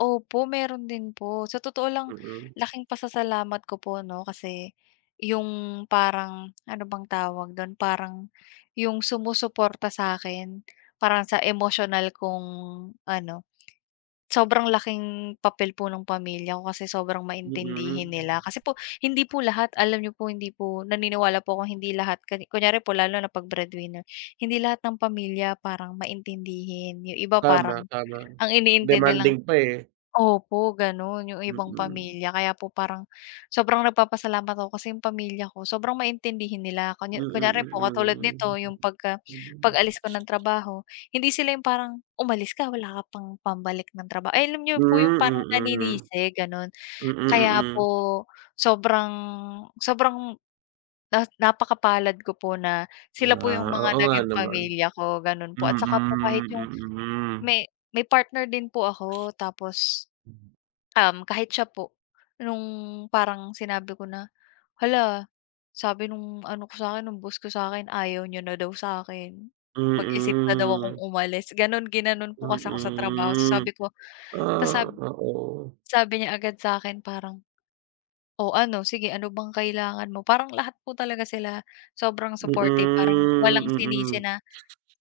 Opo, mayro'n din po sa totoo lang, Mm. laking pasasalamat ko po 'no kasi, yung parang ano bang tawag do'n? Parang yung sumusuporta sa'kin parang sa emosyonal kung ano, sobrang laking papel po ng pamilya ko kasi sobrang maintindihin Mm. nila. Kasi po hindi po lahat, alam niyo po hindi po naniniwala po akong hindi lahat ka kunyari po lalo na pag breadwinner, hindi lahat ng pamilya parang maintindihin, yung iba Tama, parang, tama. ang iniintindi lang Demanding pa, eh. Opo gano'n yung ibang Mm. pamilya, kaya po parang sobrang nagpapasalamat ako kasi yung pamilya ko sobrang maintindihin nila kun kunyari po katulad nito Mm, yung pagka mm. pag-alis ko ng trabaho, hindi sila yung parang, "umalis ka wala ka pang pambalik ng trabaho" ay, alam niyo Hmm, po yung parang mm. naninisi gano'n. Mm, Kaya mm. po sobrang, sobrang na napakapalad ko po na sila po yung Ah, mga oo nga naging naman. pamilya ko gano'n po Mm, at saka po kahit yung, mm. may may partner din po ako tapos, um, kahit siya po nung parang sinabi ko na "Hala, sabi nung ano ko sa akin ng boss ko sa'kin ayaw niya na daw sa akin. Mag-isip na daw akong Mm. umalis" ganon, ginanon po kasi ako sa trabaho ta's Mm, sabi ko, ta's sab ah, oo. sabi niya agad sa'kin parang, "Oh, ano sige ano bang kailangan mo?" Parang lahat po talaga sila sobrang supportive parang Mm, walang sinisi mm. na,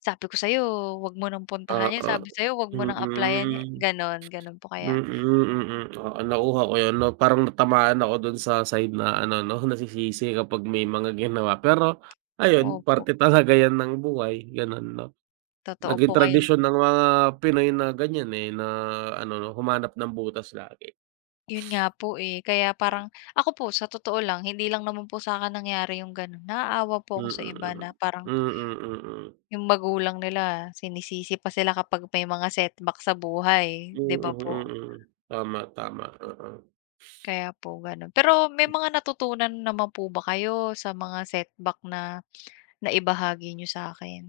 "Sabi ko sa'yo 'wag mo ng puntahan yan, Oo, sabi sayo 'wag mo ng applyan yan" mm, ganon, ganon po kaya mm, mm. Oo, nakuha ko 'yun 'no parang natamaan ako do'n sa side na ano 'no, nasisisi kapag may mga ginawa. Pero ayun, Opo. parte talaga yan ng buhay gano'n 'no. Totoo Naging po kaya tradisyon ng mga Pinoy na ganyan, eh, na ano 'no humanap ng butas lagi. 'Yun nga po, eh, kaya parang ako po sa totoo lang hindi lang naman po sa'kin nangyari yung gano'n, naaawa po ako sa iba na Mm. Mm, parang mm. 'yung magulang nila sinisisi pa sila kapag may mga setback sa buhay, 'di ba Mm, po? mm. Tama, tama oo. Kaya po gano'n, pero may mga natutunan naman po ba kayo sa mga setback na na-ibahagi niyo sa'kin?